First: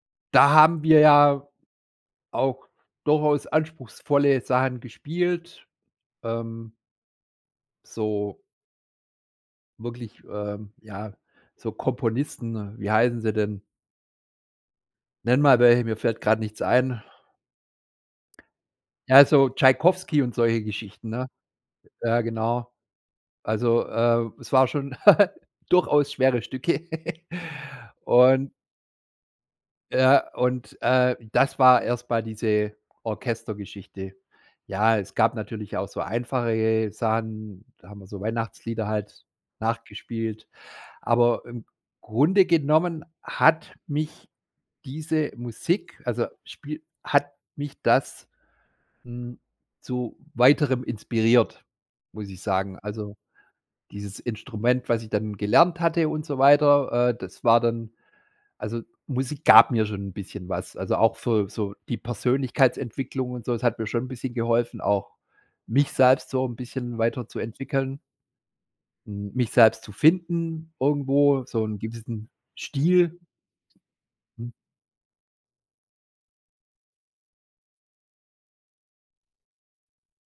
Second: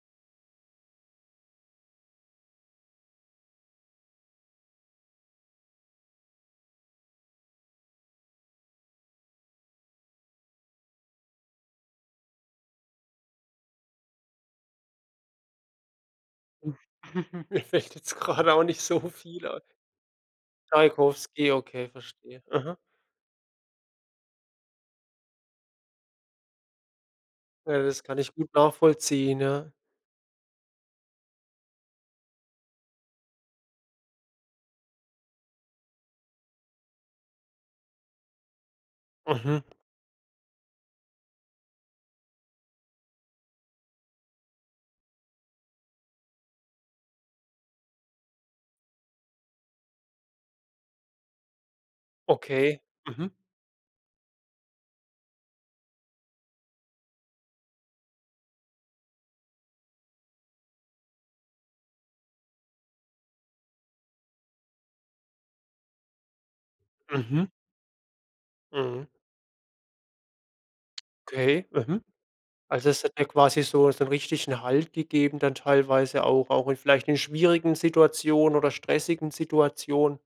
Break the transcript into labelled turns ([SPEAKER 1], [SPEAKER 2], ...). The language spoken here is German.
[SPEAKER 1] Da haben wir ja auch durchaus anspruchsvolle Sachen gespielt. Ähm So Wirklich, ähm, ja so Komponisten wie heißen sie denn? Nenn mal welche, mir fällt gerade nichts ein.
[SPEAKER 2] Mir fällt jetzt gerade auch nicht so
[SPEAKER 1] Ja,
[SPEAKER 2] viel
[SPEAKER 1] so
[SPEAKER 2] ein.
[SPEAKER 1] Tschaikowski und solche Geschichten, ne?
[SPEAKER 2] Tschaikowski. Okay,
[SPEAKER 1] Ja,
[SPEAKER 2] verstehe.
[SPEAKER 1] genau.
[SPEAKER 2] Mhm.
[SPEAKER 1] Also, äh, es war schon durchaus schwere Stücke.
[SPEAKER 2] Ja, das kann ich gut
[SPEAKER 1] Und
[SPEAKER 2] nachvollziehen. Ja.
[SPEAKER 1] Ja, und, äh, das war erst mal diese Orchestergeschichte. Ja, es gab natürlich auch so einfache ge Sachen, da haben wir so Weihnachtslieder halt
[SPEAKER 2] Mhm.
[SPEAKER 1] nachgespielt. Aber im Grunde genommen hat mich diese Musik also spiel hat mich das, hm, zu weiterem inspiriert, muss ich sagen.
[SPEAKER 2] Okay,
[SPEAKER 1] Also,
[SPEAKER 2] mhm.
[SPEAKER 1] dieses Instrument, was ich dann gelernt hatte und so weiter, äh, das war dann also, Musik gab mir schon 'n bisschen was. Also, auch für so die Persönlichkeitsentwicklung und so. Es hat mir schon 'n bisschen geholfen, auch mich selbst so 'n bisschen
[SPEAKER 2] Mhm.
[SPEAKER 1] weiterzuentwickeln
[SPEAKER 2] Mhm.
[SPEAKER 1] hm, mich selbst zu finden irgendwo, so
[SPEAKER 2] Okay.
[SPEAKER 1] 'n
[SPEAKER 2] Mhm.
[SPEAKER 1] gewissen
[SPEAKER 2] Also, es hat
[SPEAKER 1] Stil.
[SPEAKER 2] dir quasi so so 'n
[SPEAKER 1] Mhm.
[SPEAKER 2] richtigen Halt gegeben dann teilweise auch auch in vielleicht in schwierigen Situationen oder stressigen Situationen?